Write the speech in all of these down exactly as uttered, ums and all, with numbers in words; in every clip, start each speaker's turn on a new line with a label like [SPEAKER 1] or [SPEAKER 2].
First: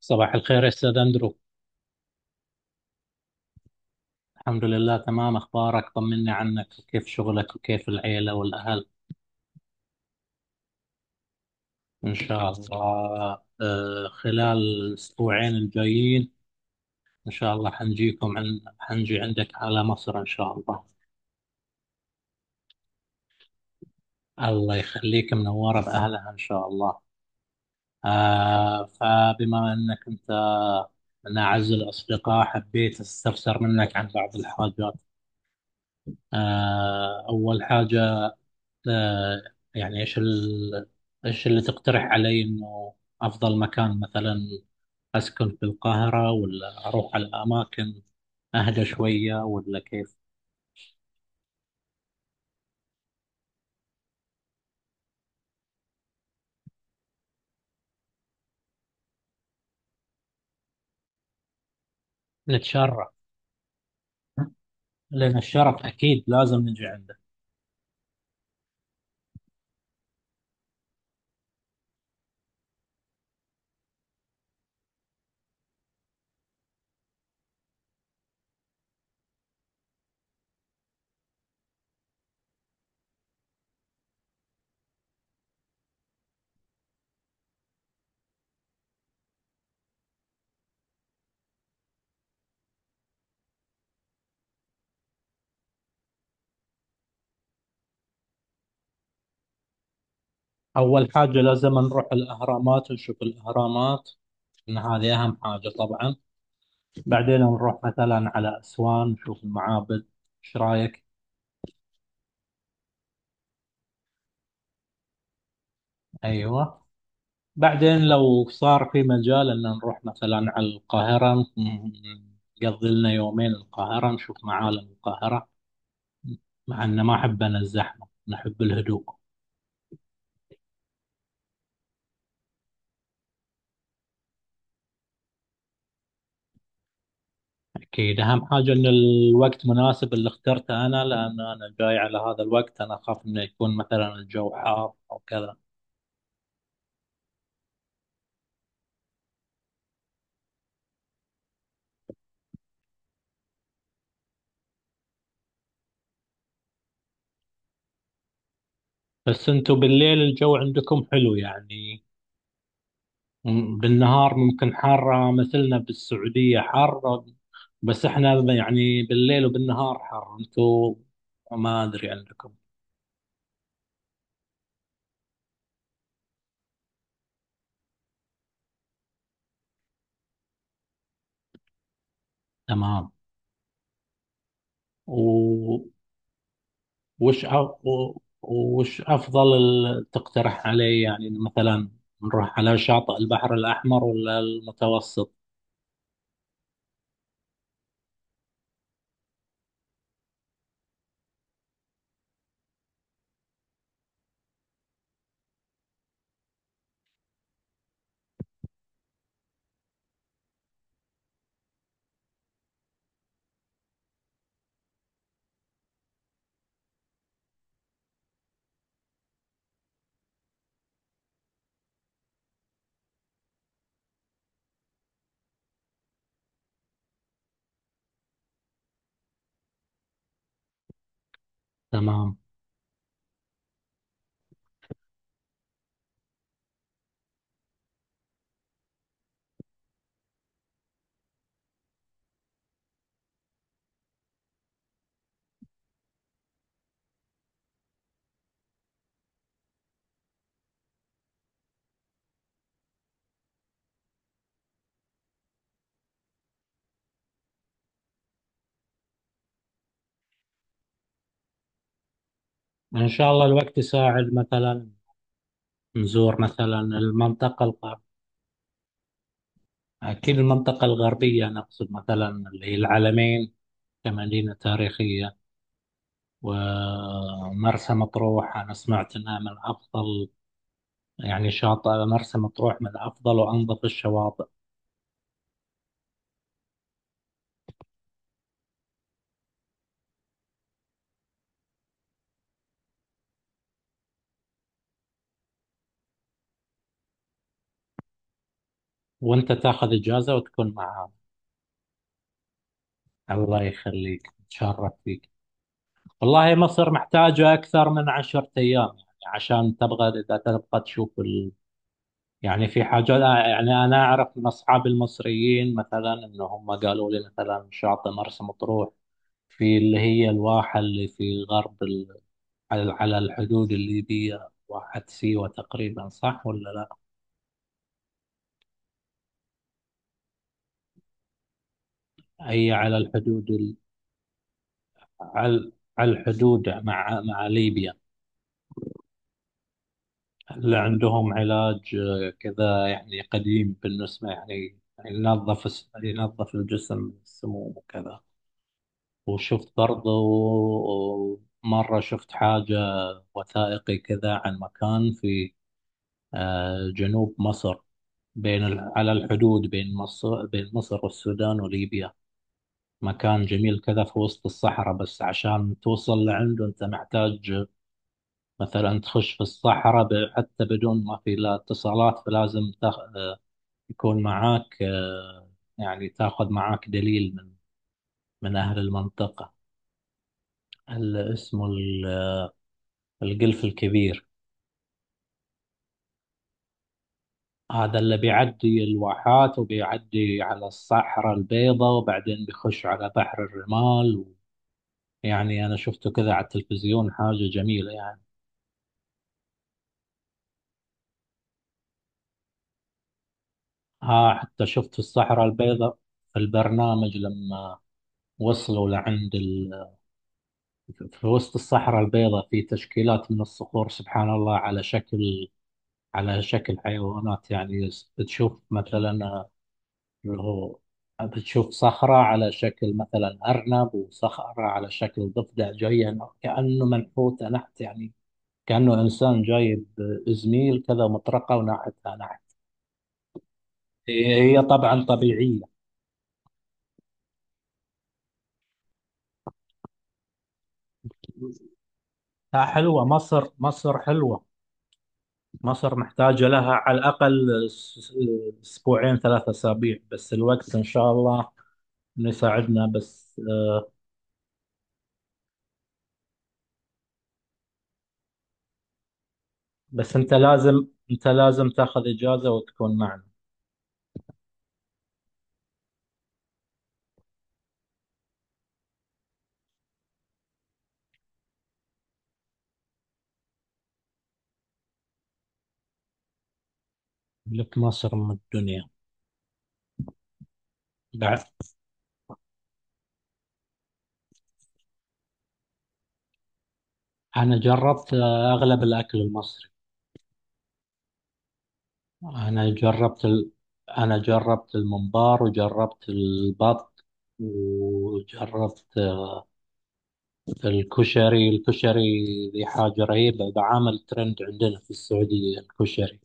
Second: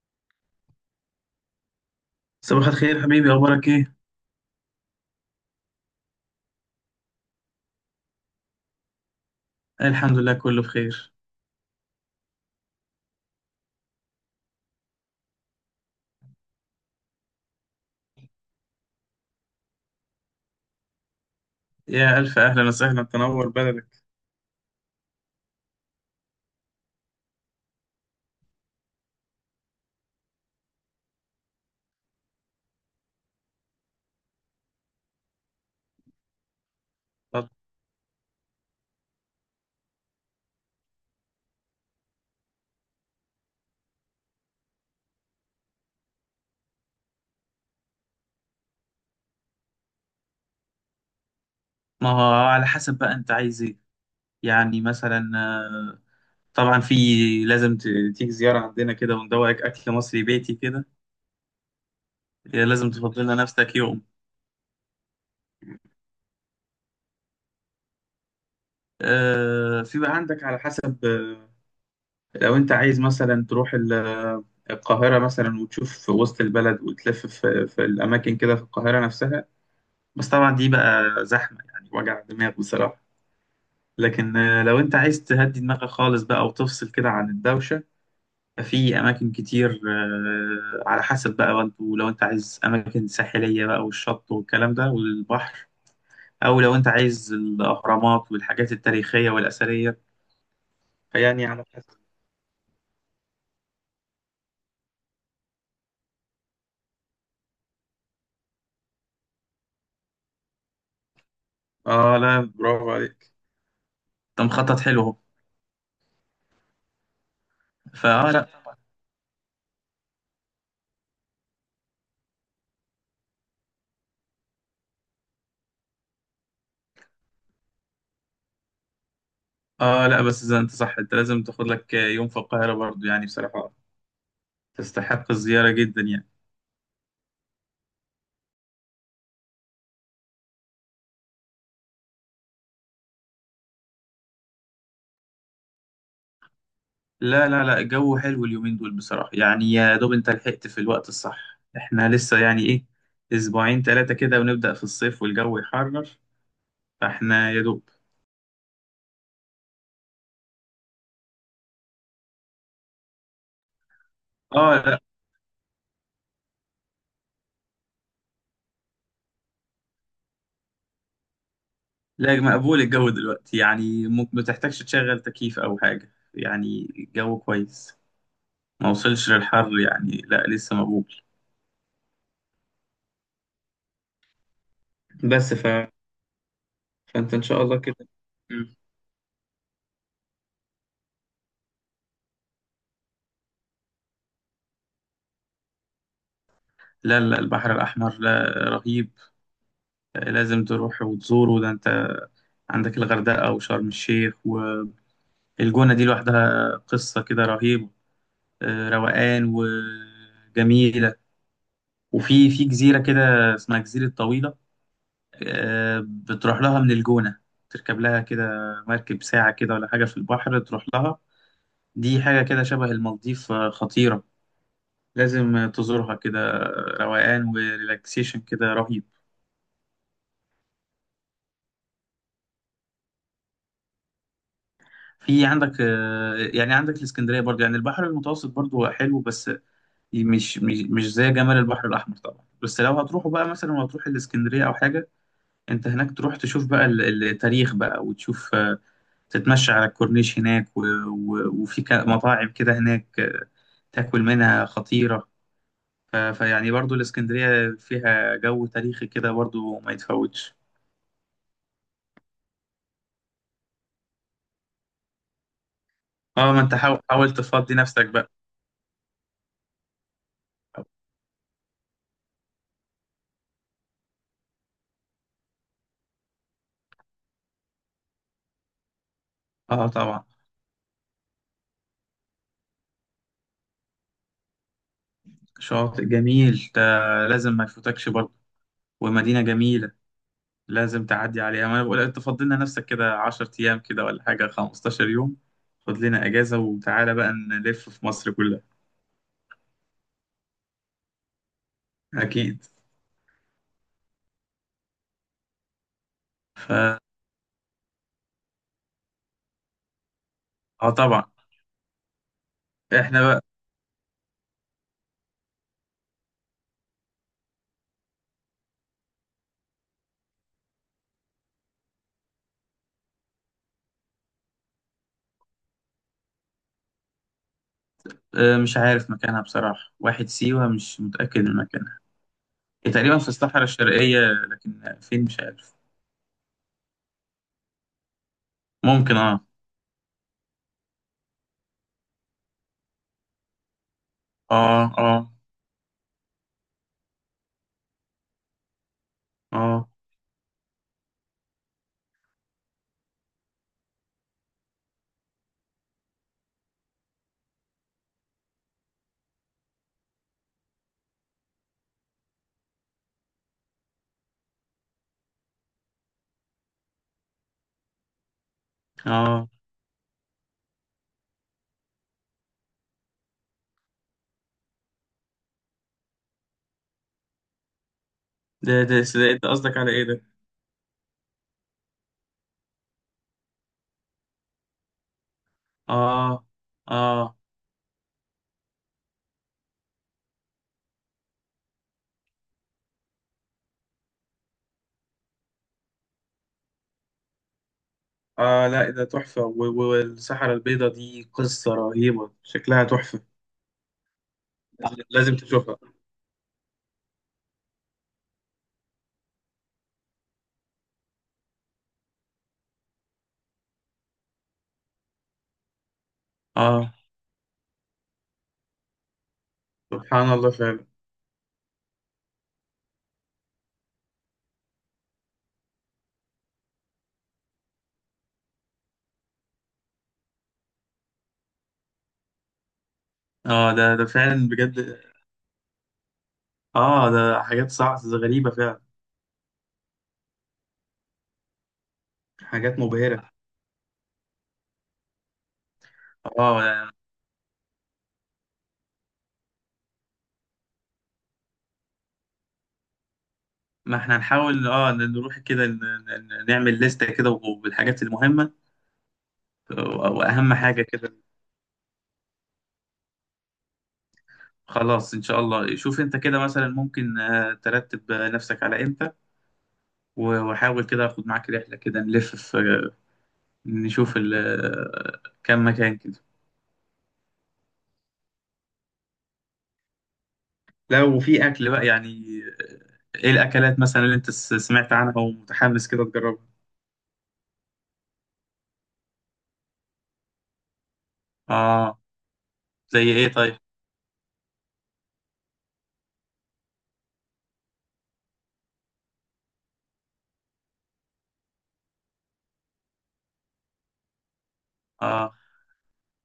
[SPEAKER 1] صباح الخير يا أستاذ أندرو.
[SPEAKER 2] صباح الخير حبيبي، أخبارك إيه؟
[SPEAKER 1] الحمد لله تمام، أخبارك؟ طمني عنك وكيف شغلك وكيف العيلة والأهل.
[SPEAKER 2] الحمد لله كله بخير.
[SPEAKER 1] إن شاء الله. آه، خلال الأسبوعين الجايين إن شاء الله حنجيكم عن حنجي عندك على مصر إن شاء الله.
[SPEAKER 2] يا ألف أهلا وسهلا، تنور بلدك.
[SPEAKER 1] الله يخليك منورة بأهلها إن شاء الله. آه، فبما أنك أنت من أعز الأصدقاء حبيت أستفسر منك عن بعض الحاجات. آه،
[SPEAKER 2] طب
[SPEAKER 1] أول حاجة. آه، يعني ايش ال... ايش اللي تقترح علي انه افضل مكان مثلا، اسكن في القاهرة ولا اروح على اماكن اهدى شوية ولا كيف؟
[SPEAKER 2] ما هو على حسب بقى أنت عايز إيه. يعني مثلا آه، طبعا في لازم ت- تيجي زيارة عندنا كده وندوقك أكل مصري بيتي كده. يا لازم
[SPEAKER 1] نتشرف.
[SPEAKER 2] تفضل لنا نفسك يوم.
[SPEAKER 1] لان الشرف اكيد لازم نجي عنده.
[SPEAKER 2] آه، في بقى عندك على حسب. آه، لو أنت عايز مثلا تروح ال- آه، القاهرة مثلا وتشوف في وسط البلد وتلف في في الأماكن كده في القاهرة نفسها. بس طبعا دي بقى زحمة، يعني وجع دماغ بصراحة. لكن آه، لو انت عايز تهدي دماغك خالص بقى وتفصل كده عن الدوشة. ففي أماكن كتير آه، على حسب بقى، وانتوا لو انت عايز أماكن ساحلية بقى والشط والكلام ده والبحر، أو لو انت عايز الأهرامات والحاجات التاريخية والأثرية.
[SPEAKER 1] اول حاجة
[SPEAKER 2] فيعني على
[SPEAKER 1] لازم
[SPEAKER 2] حسب.
[SPEAKER 1] نروح الاهرامات ونشوف الاهرامات. ان هذه اهم حاجة طبعا. بعدين نروح مثلا على اسوان نشوف المعابد. ايش رايك؟
[SPEAKER 2] اه لا، برافو عليك. انت مخطط حلو اهو.
[SPEAKER 1] ايوه. بعدين
[SPEAKER 2] فاه
[SPEAKER 1] لو
[SPEAKER 2] لا.
[SPEAKER 1] صار في مجال ان نروح مثلا على القاهرة م- نقضي لنا يومين القاهرة نشوف معالم القاهرة. مع ان ما احب انا الزحمة نحب الهدوء.
[SPEAKER 2] اه لا، بس إذا انت صح انت لازم تاخد لك آه، يوم في القاهرة برضو، يعني بصراحة تستحق الزيارة جدا يعني.
[SPEAKER 1] اكيد اهم حاجة ان الوقت مناسب اللي اخترته انا، لان انا جاي على هذا الوقت انا اخاف انه يكون مثلا الجو حار او كذا.
[SPEAKER 2] لا لا لا، الجو حلو اليومين دول بصراحة، يعني يا دوب انت لحقت في الوقت الصح. احنا لسه يعني ايه اسبوعين ثلاثة كده ونبدأ في الصيف والجو يحرر. فاحنا يا دوب.
[SPEAKER 1] بس انتوا بالليل الجو عندكم حلو يعني. مم، بالنهار ممكن
[SPEAKER 2] اه لا.
[SPEAKER 1] حارة مثلنا بالسعودية حر. بس احنا يعني بالليل وبالنهار حر انتوا، ما ادري
[SPEAKER 2] لا
[SPEAKER 1] عندكم.
[SPEAKER 2] مقبول الجو دلوقتي، يعني م- ما تحتاجش تشغل تكييف او حاجة، يعني الجو كويس. ما وصلش للحر يعني، لا لسه مقبول.
[SPEAKER 1] تمام.
[SPEAKER 2] بس ف...
[SPEAKER 1] و-
[SPEAKER 2] فانت ان
[SPEAKER 1] وش أ-
[SPEAKER 2] شاء الله كده.
[SPEAKER 1] و-
[SPEAKER 2] مم.
[SPEAKER 1] وش افضل ال- تقترح علي يعني مثلا، نروح على شاطئ البحر الاحمر ولا المتوسط؟
[SPEAKER 2] لا لا، البحر الأحمر، لا. رهيب. لازم تروح وتزوره. ده انت عندك الغردقة وشرم الشيخ. الجونة دي لوحدها قصة كده رهيبة. آه، روقان وجميلة. وفي في جزيرة كده اسمها جزيرة طويلة. آه، بتروح لها من الجونة، تركب لها كده مركب ساعة كده ولا حاجة في البحر تروح لها. دي حاجة كده شبه المالديف، آه، خطيرة. لازم تزورها كده. آه، روقان وريلاكسيشن كده رهيب.
[SPEAKER 1] تمام.
[SPEAKER 2] في عندك آه، يعني عندك الاسكندرية برضو، يعني البحر المتوسط برضو حلو بس مش مش مش زي جمال البحر الأحمر طبعا. بس لو هتروحوا بقى مثلا وهتروح الإسكندرية أو حاجة، أنت هناك تروح تشوف بقى ال- التاريخ بقى، وتشوف آه، تتمشى على الكورنيش هناك و- و- وفي ك- مطاعم كده هناك، آه، تاكل منها خطيرة. ف- فيعني برضو الإسكندرية فيها جو تاريخي كده برضو ما يتفوتش.
[SPEAKER 1] ان شاء الله الوقت يساعد مثلا نزور
[SPEAKER 2] اه ما انت
[SPEAKER 1] مثلا
[SPEAKER 2] حاول حاول
[SPEAKER 1] المنطقة
[SPEAKER 2] تفضي
[SPEAKER 1] الغرب.
[SPEAKER 2] نفسك بقى.
[SPEAKER 1] اكيد المنطقة الغربية نقصد مثلا اللي هي العلمين كمدينة تاريخية، ومرسى مطروح أنا سمعت أنها من
[SPEAKER 2] اه طبعا.
[SPEAKER 1] أفضل. يعني شاطئ مرسى مطروح من أفضل وأنظف الشواطئ.
[SPEAKER 2] شاطئ جميل ده، لازم ما يفوتكش برضو. ومدينة جميلة، لازم تعدي عليها. ما انا بقول انت فضل لنا نفسك كده عشرة ايام كده ولا حاجه خمستاشر يوم. خد لنا اجازه وتعالى بقى نلف في مصر كلها.
[SPEAKER 1] وأنت تاخذ إجازة وتكون معاهم.
[SPEAKER 2] اكيد.
[SPEAKER 1] الله يخليك نتشرف فيك. والله
[SPEAKER 2] ف
[SPEAKER 1] مصر محتاجة أكثر من عشرة أيام يعني عشان تبغى إذا تبغى
[SPEAKER 2] اه
[SPEAKER 1] تشوف
[SPEAKER 2] طبعا.
[SPEAKER 1] ال... يعني في حاجة
[SPEAKER 2] احنا بقى
[SPEAKER 1] لا يعني أنا أعرف من أصحاب المصريين مثلا إن هم قالوا لي مثلا شاطئ مرسى مطروح. في اللي هي الواحة اللي في غرب، على على الحدود الليبية، واحد سيوة تقريبا صح ولا لا؟
[SPEAKER 2] آه، مش عارف مكانها بصراحه، واحد سيوه مش متاكد من مكانها.
[SPEAKER 1] هي
[SPEAKER 2] هي
[SPEAKER 1] على
[SPEAKER 2] تقريبا في
[SPEAKER 1] الحدود
[SPEAKER 2] الصحراء
[SPEAKER 1] ال...
[SPEAKER 2] الشرقيه لكن فين مش
[SPEAKER 1] على
[SPEAKER 2] عارف.
[SPEAKER 1] على الحدود مع مع ليبيا.
[SPEAKER 2] ممكن اه.
[SPEAKER 1] اللي عندهم علاج آه، كذا يعني قديم بالنسبة يعني.
[SPEAKER 2] اه اه
[SPEAKER 1] ينظف الس- ينظف الجسم من السموم وكذا. وشفت
[SPEAKER 2] اه
[SPEAKER 1] برضو مرة شفت حاجة وثائقي كذا عن مكان في آه، جنوب مصر. بين ال- على الحدود بين مصر بين مصر والسودان وليبيا. مكان جميل كذا في وسط الصحراء، بس عشان توصل لعنده أنت محتاج مثلا تخش في
[SPEAKER 2] اه.
[SPEAKER 1] الصحراء ب- حتى بدون ما في لا اتصالات فلازم تخ... يكون معاك آه، يعني تاخذ معاك دليل من من أهل
[SPEAKER 2] ده ده ده انت
[SPEAKER 1] المنطقة.
[SPEAKER 2] قصدك على ايه ده؟
[SPEAKER 1] ال- اسمه ال- القلف الكبير.
[SPEAKER 2] اه اه.
[SPEAKER 1] هذا اللي بيعدي الواحات وبيعدي على الصحراء البيضاء وبعدين بيخش على بحر الرمال. يعني أنا شفته كذا على التلفزيون، حاجة جميلة يعني.
[SPEAKER 2] اه لا، ده تحفه. و- و- والصحراء البيضاء دي قصه رهيبه، شكلها تحفه.
[SPEAKER 1] ها حتى شفت في
[SPEAKER 2] لازم
[SPEAKER 1] الصحراء
[SPEAKER 2] تشوفها.
[SPEAKER 1] البيضاء في البرنامج لما وصلوا لعند ال... في وسط الصحراء البيضاء في تشكيلات من الصخور، سبحان الله على شكل على شكل
[SPEAKER 2] اه.
[SPEAKER 1] حيوانات يعني. تشوف مثلا
[SPEAKER 2] سبحان
[SPEAKER 1] اللي
[SPEAKER 2] الله
[SPEAKER 1] هو
[SPEAKER 2] فعلا.
[SPEAKER 1] بتشوف صخرة على شكل مثلا أرنب، وصخرة على شكل ضفدع، جاية كأنه منحوتة نحت يعني. كأنه إنسان جايب زميل كذا مطرقة وناحتها نحت.
[SPEAKER 2] اه ده ده
[SPEAKER 1] هي
[SPEAKER 2] فعلا
[SPEAKER 1] هي
[SPEAKER 2] بجد.
[SPEAKER 1] طبعا طبيعية.
[SPEAKER 2] اه ده حاجات صعبة غريبة فعلا،
[SPEAKER 1] لا
[SPEAKER 2] حاجات
[SPEAKER 1] حلوة،
[SPEAKER 2] مبهرة.
[SPEAKER 1] مصر مصر حلوة. مصر محتاجة
[SPEAKER 2] اه
[SPEAKER 1] لها
[SPEAKER 2] يعني
[SPEAKER 1] على الأقل س- س- أسبوعين ثلاثة أسابيع، بس الوقت إن شاء الله إنه يساعدنا بس.
[SPEAKER 2] ما احنا هنحاول اه نروح كده ن- ن- نعمل لستة كده بالحاجات المهمة. آه،
[SPEAKER 1] بس أنت
[SPEAKER 2] واهم حاجة
[SPEAKER 1] لازم
[SPEAKER 2] كده.
[SPEAKER 1] أنت لازم تاخذ إجازة وتكون معنا.
[SPEAKER 2] خلاص ان شاء الله، شوف انت كده مثلا ممكن آه، ترتب آه، نفسك على امتى، و- وحاول كده اخد معاك رحلة كده نلف في، نشوف ال- آه، كام مكان كده.
[SPEAKER 1] لك مصر من الدنيا،
[SPEAKER 2] لو
[SPEAKER 1] بعد.
[SPEAKER 2] في اكل بقى يعني، ايه الاكلات مثلا اللي انت س- سمعت عنها ومتحمس كده تجربها.
[SPEAKER 1] أنا جربت آه، أغلب الأكل المصري.
[SPEAKER 2] اه
[SPEAKER 1] أنا
[SPEAKER 2] زي
[SPEAKER 1] جربت
[SPEAKER 2] ايه
[SPEAKER 1] ال...
[SPEAKER 2] طيب.
[SPEAKER 1] أنا جربت الممبار وجربت البط وجربت الكشري، الكشري ذي حاجة رهيبة، بعامل ترند عندنا في
[SPEAKER 2] اه
[SPEAKER 1] السعودية الكشري.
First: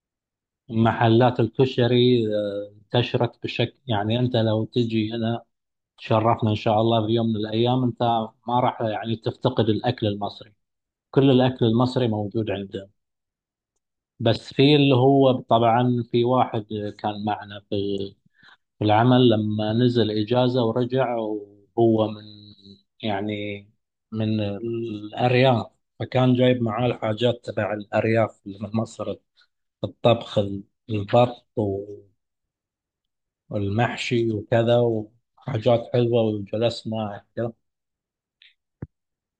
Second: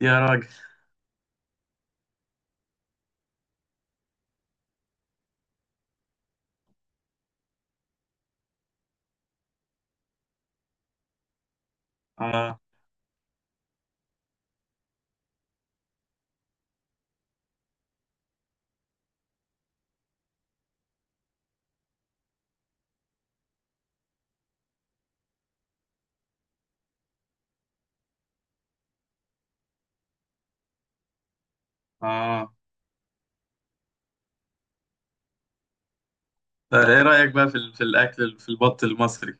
[SPEAKER 2] يا راجل.
[SPEAKER 1] محلات الكشري آه، انتشرت بشكل يعني، انت لو تجي هنا تشرفنا ان شاء الله في يوم من الايام، انت ما راح يعني تفتقد الاكل المصري، كل الاكل المصري موجود
[SPEAKER 2] اه
[SPEAKER 1] عندنا. بس في اللي هو طبعا في واحد كان معنا في في العمل لما نزل اجازة ورجع، وهو من يعني من الارياف، فكان جايب معاه الحاجات تبع الارياف اللي من مصر، الطبخ البط
[SPEAKER 2] اه.
[SPEAKER 1] والمحشي وكذا، وحاجات حلوة
[SPEAKER 2] طيب ايه
[SPEAKER 1] وجلسنا
[SPEAKER 2] رايك بقى
[SPEAKER 1] كذا.
[SPEAKER 2] في ال- في الاكل في البط المصري؟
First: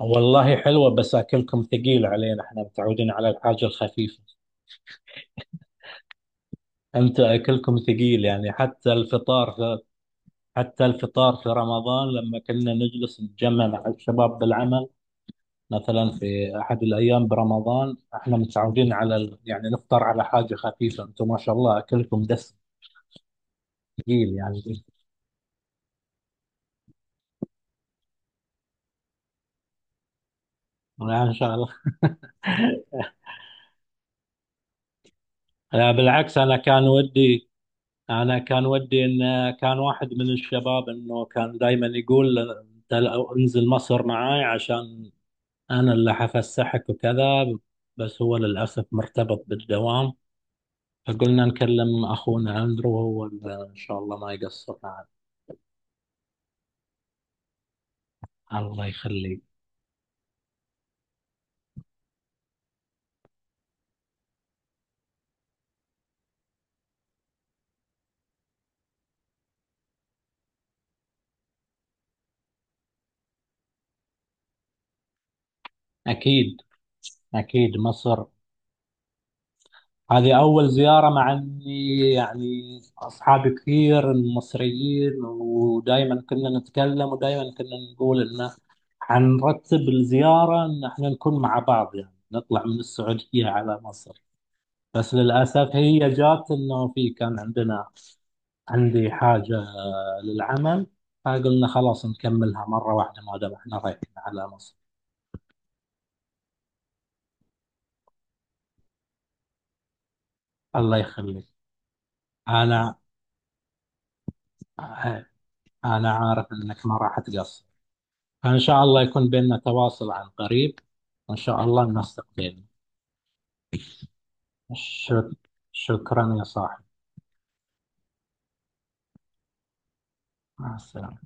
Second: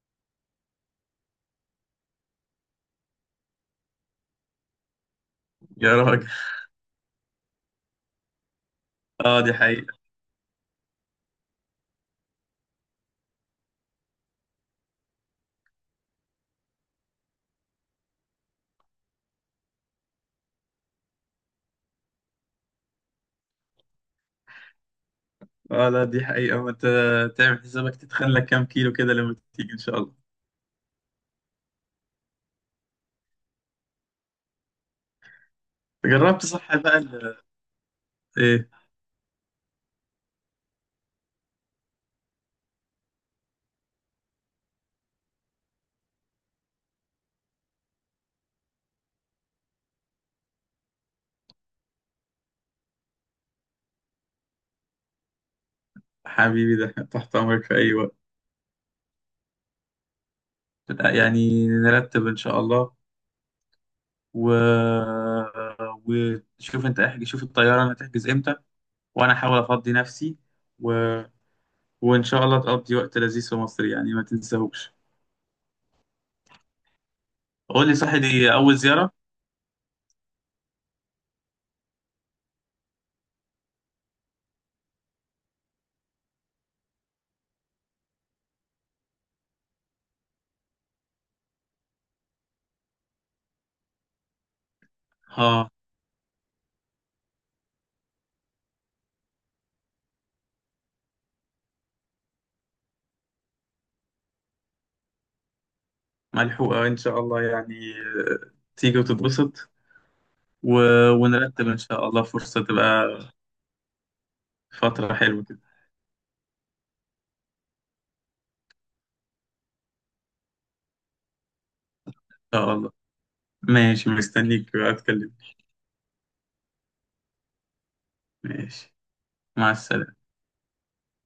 [SPEAKER 1] والله حلوة بس أكلكم ثقيل علينا، احنا متعودين على الحاجة الخفيفة.
[SPEAKER 2] يا راجل.
[SPEAKER 1] أنت أكلكم ثقيل يعني، حتى
[SPEAKER 2] اه
[SPEAKER 1] الفطار
[SPEAKER 2] دي
[SPEAKER 1] في
[SPEAKER 2] حقيقه.
[SPEAKER 1] حتى الفطار في رمضان لما كنا نجلس نتجمع مع الشباب بالعمل، مثلا في أحد الأيام برمضان احنا متعودين على ال... يعني نفطر على حاجة خفيفة، أنتم ما شاء الله أكلكم دسم ثقيل يعني.
[SPEAKER 2] اه لا دي حقيقه. ما انت تعمل حسابك تتخلى كام كيلو كده لما تيجي ان شاء الله.
[SPEAKER 1] لا إن شاء الله. لا بالعكس،
[SPEAKER 2] جربت
[SPEAKER 1] أنا
[SPEAKER 2] صح
[SPEAKER 1] كان
[SPEAKER 2] بقى ال-
[SPEAKER 1] ودي انا كان
[SPEAKER 2] ايه.
[SPEAKER 1] ودي ان كان واحد من الشباب انه كان دائما يقول انت لو انزل مصر معاي عشان انا اللي حفسحك وكذا، بس هو للاسف مرتبط بالدوام، فقلنا نكلم اخونا اندرو وهو اللي ان شاء الله ما يقصر معنا.
[SPEAKER 2] حبيبي، ده تحت امرك في اي وقت.
[SPEAKER 1] الله يخليك.
[SPEAKER 2] يعني نرتب ان شاء الله و... وشوف انت احجز، شوف الطياره انا هتحجز امتى، وانا احاول افضي نفسي و... وان شاء الله تقضي وقت لذيذ في مصر يعني ما تنساهوش.
[SPEAKER 1] اكيد، اكيد
[SPEAKER 2] قول لي، صح
[SPEAKER 1] مصر،
[SPEAKER 2] دي اول زياره؟
[SPEAKER 1] هذه أول زيارة، مع إني يعني أصحابي كثير مصريين ودائما كنا نتكلم ودائما كنا نقول إنه حنرتب الزيارة إن إحنا نكون مع بعض، يعني نطلع من السعودية على مصر، بس للأسف
[SPEAKER 2] اه
[SPEAKER 1] هي جات إنه في كان عندنا عندي حاجة للعمل، فقلنا خلاص نكملها مرة واحدة ما دام إحنا رايحين على مصر.
[SPEAKER 2] ملحوقه ان شاء الله يعني، آه، تيجي وتتبسط و...
[SPEAKER 1] الله يخليك.
[SPEAKER 2] ونرتب ان شاء الله فرصه
[SPEAKER 1] أنا
[SPEAKER 2] تبقى فتره حلوه كده.
[SPEAKER 1] أنا عارف إنك ما راح تقصر، فإن شاء الله يكون بيننا تواصل عن قريب، وإن شاء الله ننسق
[SPEAKER 2] ان
[SPEAKER 1] بيننا.
[SPEAKER 2] شاء الله. ماشي، مستنيك بقى،
[SPEAKER 1] شك...
[SPEAKER 2] اتكلم.
[SPEAKER 1] شكرا يا صاحبي.
[SPEAKER 2] ماشي، مع السلامه.
[SPEAKER 1] مع السلامة.